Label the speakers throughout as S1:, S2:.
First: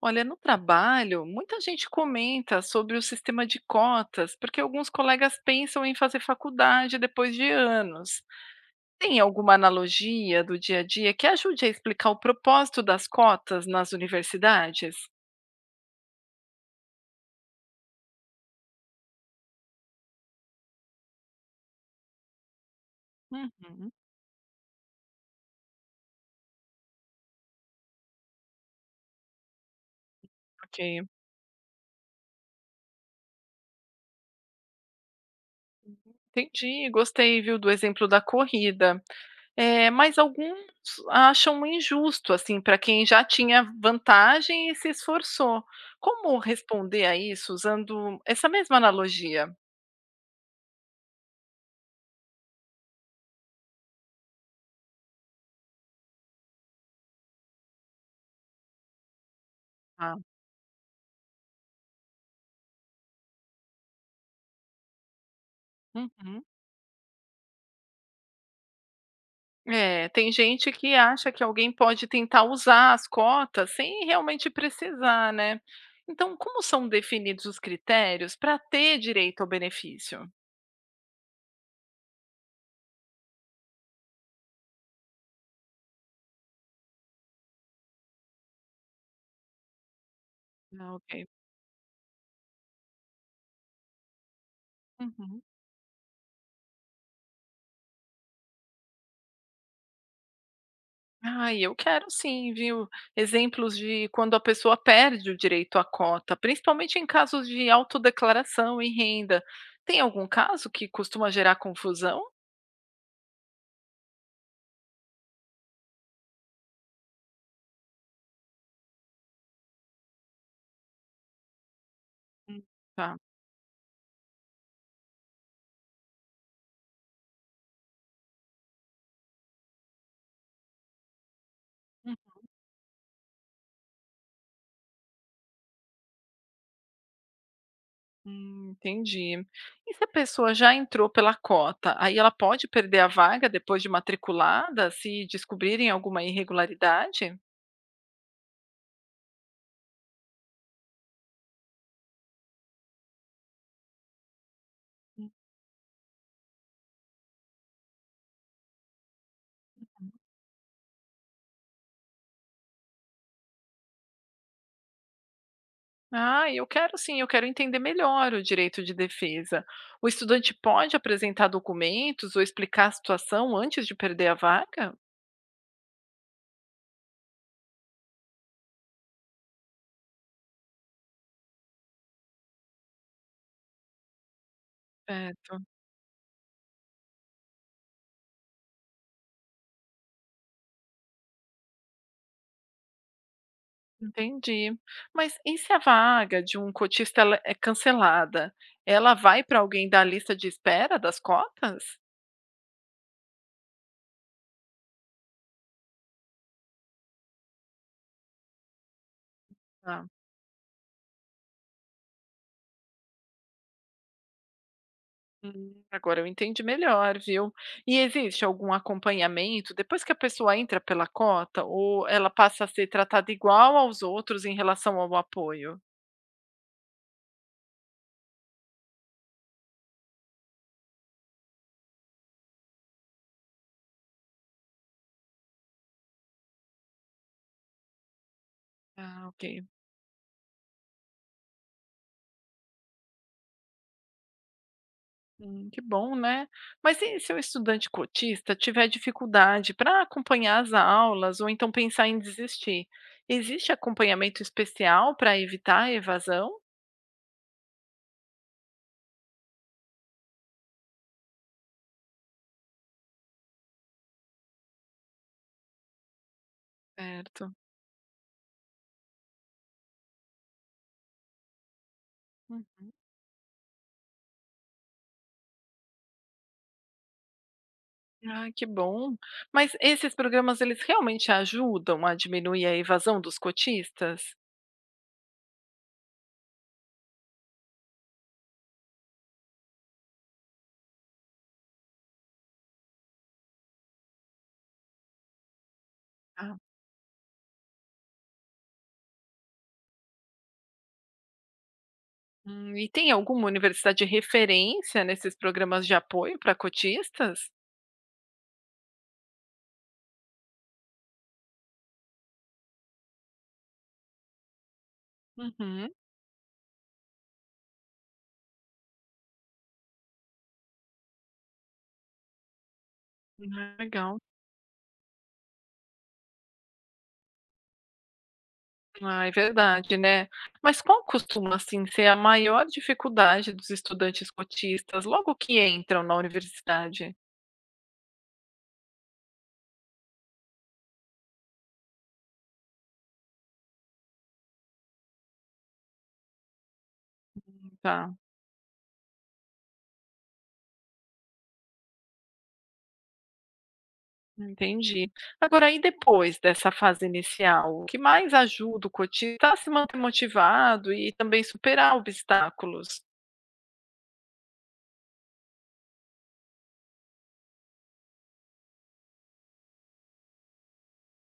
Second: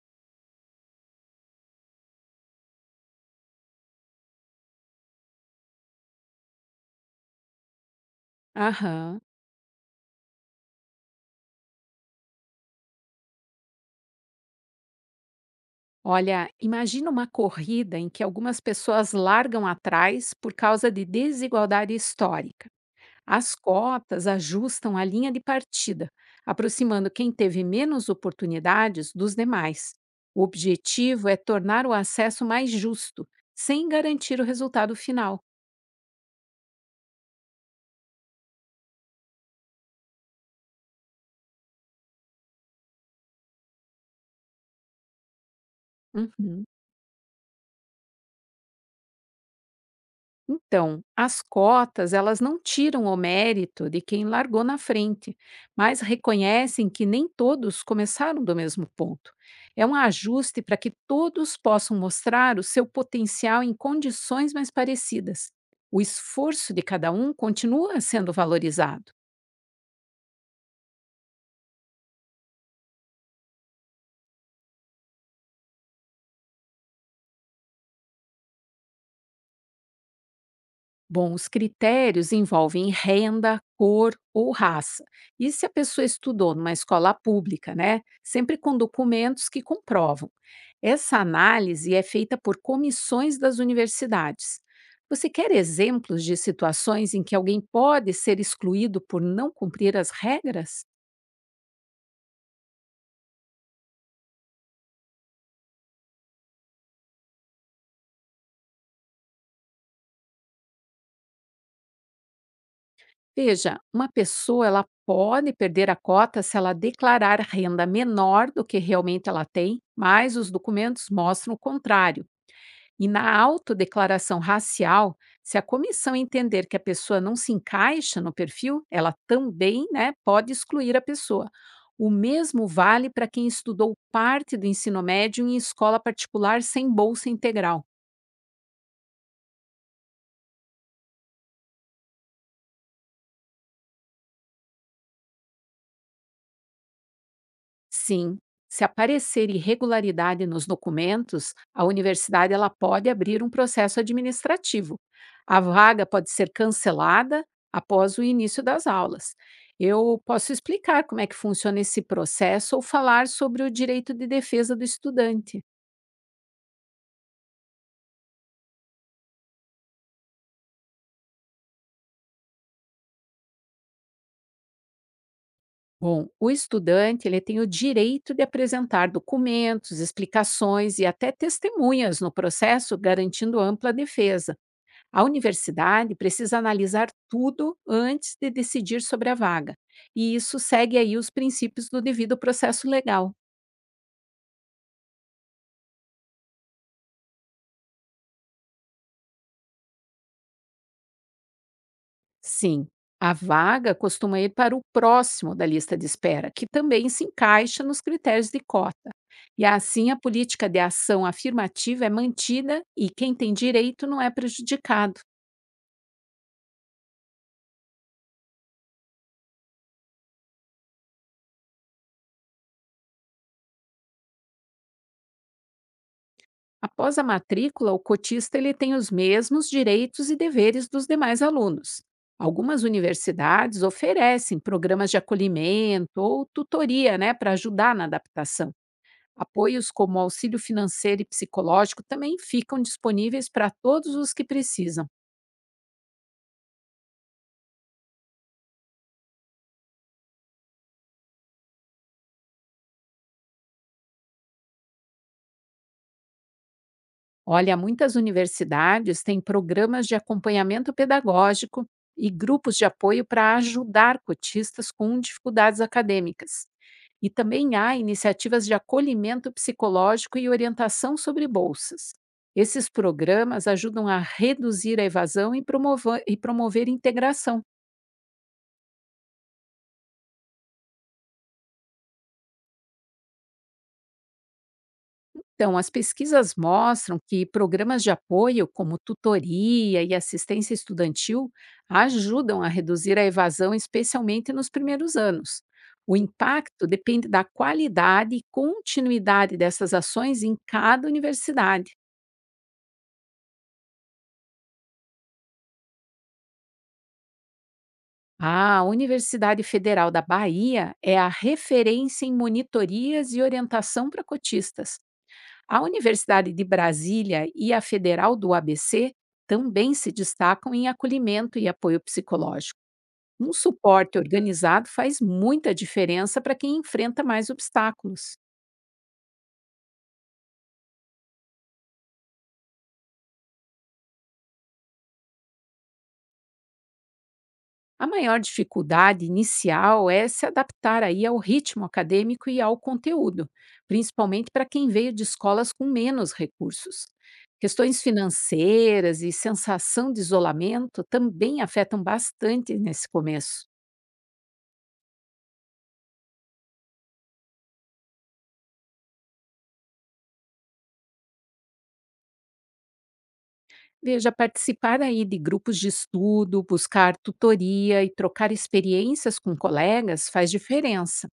S1: Olha, no trabalho, muita gente comenta sobre o sistema de cotas, porque alguns colegas pensam em fazer faculdade depois de anos. Tem
S2: Aham.
S1: alguma analogia do dia a dia que ajude a explicar o propósito das cotas nas universidades?
S2: Olha, imagina uma corrida em que algumas pessoas largam atrás por causa de desigualdade histórica. As
S1: Uhum,
S2: cotas ajustam a linha de partida, aproximando quem teve menos oportunidades dos demais. O
S1: ok,
S2: objetivo é tornar o acesso mais justo, sem garantir o resultado final.
S1: entendi. Gostei, viu, do exemplo da corrida. É, mas alguns acham injusto, assim, para quem já tinha vantagem e se esforçou. Como
S2: Uhum.
S1: responder a isso usando essa mesma analogia?
S2: Então, as cotas, elas não tiram o mérito de quem largou na frente, mas reconhecem que nem todos começaram do mesmo ponto. É um ajuste para que todos possam mostrar o seu potencial em condições mais parecidas. O
S1: Uhum.
S2: esforço de cada um continua sendo valorizado.
S1: É, tem gente que acha que alguém pode tentar usar as cotas sem realmente precisar, né? Então, como são definidos os critérios para ter direito ao benefício?
S2: Bom, os critérios envolvem renda, cor ou raça. E se a pessoa estudou numa escola pública, né? Sempre com documentos que comprovam.
S1: Ah,
S2: Essa
S1: ok.
S2: análise é feita por comissões das universidades. Você
S1: Uhum.
S2: quer exemplos de situações em que alguém pode ser excluído por não cumprir as regras?
S1: Ai, eu quero sim, viu? Exemplos de quando a pessoa perde o direito à cota, principalmente em casos de autodeclaração e renda. Tem algum caso que costuma gerar confusão?
S2: Veja, uma pessoa ela pode perder a cota se ela declarar renda menor do que realmente ela tem, mas os documentos mostram o contrário.
S1: Hum.
S2: E
S1: Tá.
S2: na autodeclaração racial, se a comissão entender que a pessoa não se encaixa no perfil, ela também, né, pode excluir a pessoa. O mesmo vale para quem estudou parte do ensino médio em escola particular sem bolsa integral.
S1: Entendi. E se a pessoa já entrou pela cota, aí ela pode perder a vaga depois de matriculada, se descobrirem alguma irregularidade?
S2: Sim, se aparecer irregularidade nos documentos, a universidade ela pode abrir um processo administrativo. A vaga pode ser cancelada após o início das aulas. Eu posso explicar como é que funciona esse processo ou falar sobre o direito de defesa do estudante.
S1: Ah, eu quero sim, eu quero entender melhor o direito de defesa. O estudante pode apresentar documentos ou explicar a situação antes de perder a vaga?
S2: Bom, o estudante ele tem o direito de apresentar documentos, explicações e até testemunhas no processo, garantindo ampla defesa. A
S1: Certo,
S2: universidade precisa analisar tudo antes de decidir sobre a vaga, e isso segue aí os princípios do devido processo legal.
S1: entendi. Mas e se a vaga de um cotista ela é cancelada? Ela vai para alguém da lista de espera das cotas?
S2: Sim, a vaga costuma ir para o próximo da lista de espera, que também se encaixa nos critérios de cota. E assim a política de ação afirmativa é mantida e quem tem direito não é prejudicado.
S1: Agora eu entendi melhor, viu? E existe algum acompanhamento depois que a pessoa entra pela cota ou ela passa a ser tratada igual aos outros em relação ao apoio?
S2: Após a matrícula, o cotista ele tem os mesmos direitos e deveres dos demais alunos. Algumas universidades oferecem programas de acolhimento ou tutoria, né, para ajudar na adaptação.
S1: Ah, ok.
S2: Apoios como auxílio financeiro e psicológico também ficam disponíveis para todos os que precisam.
S1: Que bom, né? Mas e se o estudante cotista tiver dificuldade para acompanhar as aulas ou então pensar em desistir? Existe acompanhamento especial para evitar a evasão?
S2: Olha, muitas universidades têm programas de acompanhamento pedagógico e grupos de apoio para ajudar cotistas com dificuldades acadêmicas. E
S1: Certo.
S2: também há iniciativas de acolhimento psicológico e orientação sobre bolsas.
S1: Uhum.
S2: Esses programas ajudam a reduzir a evasão e promover integração.
S1: Ah, que bom. Mas esses programas eles realmente ajudam a diminuir a evasão dos cotistas?
S2: Então, as pesquisas mostram que programas de apoio, como tutoria e assistência estudantil, ajudam a reduzir a evasão, especialmente nos primeiros anos. O
S1: Tá?
S2: impacto depende da qualidade e continuidade dessas ações em cada universidade.
S1: E tem alguma universidade de referência nesses programas de apoio para cotistas?
S2: A Universidade Federal da Bahia é a referência em monitorias e orientação para cotistas. A
S1: Uhum,
S2: Universidade de Brasília e a Federal do ABC também se destacam em acolhimento e apoio psicológico. Um
S1: ah, legal.
S2: suporte organizado faz muita diferença para quem enfrenta mais obstáculos.
S1: Ah, é verdade, né? Mas qual costuma assim ser a maior dificuldade dos estudantes cotistas logo que entram na universidade?
S2: A maior dificuldade inicial é se adaptar aí ao ritmo acadêmico e ao conteúdo, principalmente para quem veio de escolas com menos recursos. Questões
S1: Tá.
S2: financeiras e sensação de isolamento também afetam bastante nesse começo.
S1: Entendi. Agora e depois dessa fase inicial, o que mais ajuda o cotista a se manter motivado e também superar obstáculos?
S2: Veja, participar aí de grupos de estudo, buscar tutoria e trocar experiências com colegas faz diferença.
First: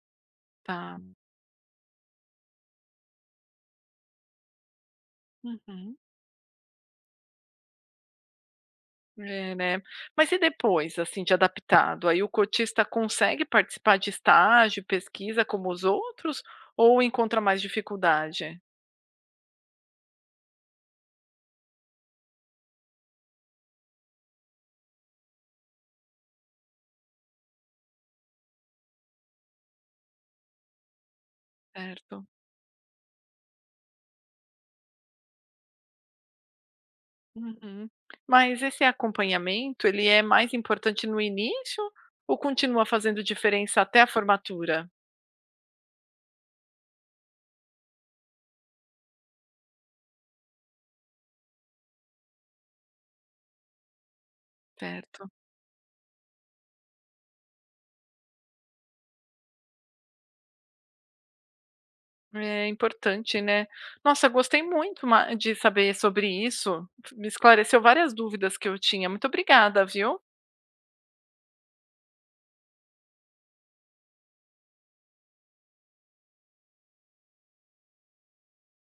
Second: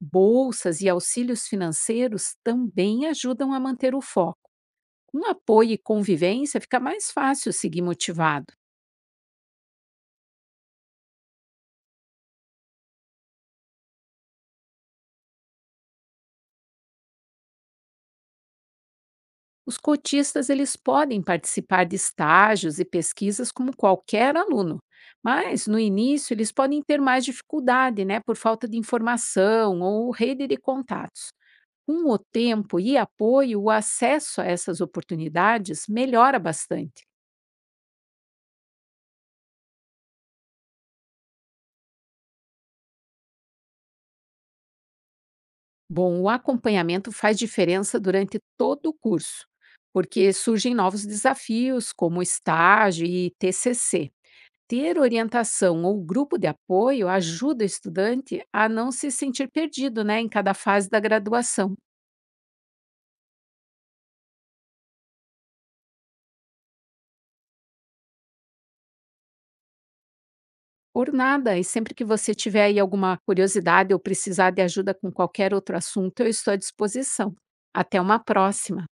S2: Bolsas e
S1: Tá.
S2: auxílios financeiros também ajudam a manter o foco. Com apoio e
S1: Uhum.
S2: convivência, fica mais fácil seguir motivado.
S1: É, né. Mas e depois, assim, de adaptado? Aí o cotista consegue participar de estágio, pesquisa como os outros ou encontra mais dificuldade?
S2: Os cotistas eles podem participar de estágios e pesquisas como qualquer aluno, mas no início eles podem ter mais dificuldade, né, por falta de informação ou rede de contatos. Com o
S1: Certo.
S2: tempo e apoio, o acesso a essas oportunidades melhora bastante.
S1: Uhum. Mas esse acompanhamento, ele é mais importante no início ou continua fazendo diferença até a formatura?
S2: Bom, o acompanhamento faz diferença durante todo o curso, porque surgem novos desafios, como estágio e TCC. Ter
S1: Certo.
S2: orientação ou grupo de apoio ajuda o estudante a não se sentir perdido, né, em cada fase da graduação.
S1: É importante, né. Nossa, gostei muito ma de saber sobre isso, me esclareceu várias dúvidas que eu tinha. Muito obrigada, viu.
S2: Por nada, e sempre que você tiver aí alguma curiosidade ou precisar de ajuda com qualquer outro assunto, eu estou à disposição. Até uma próxima!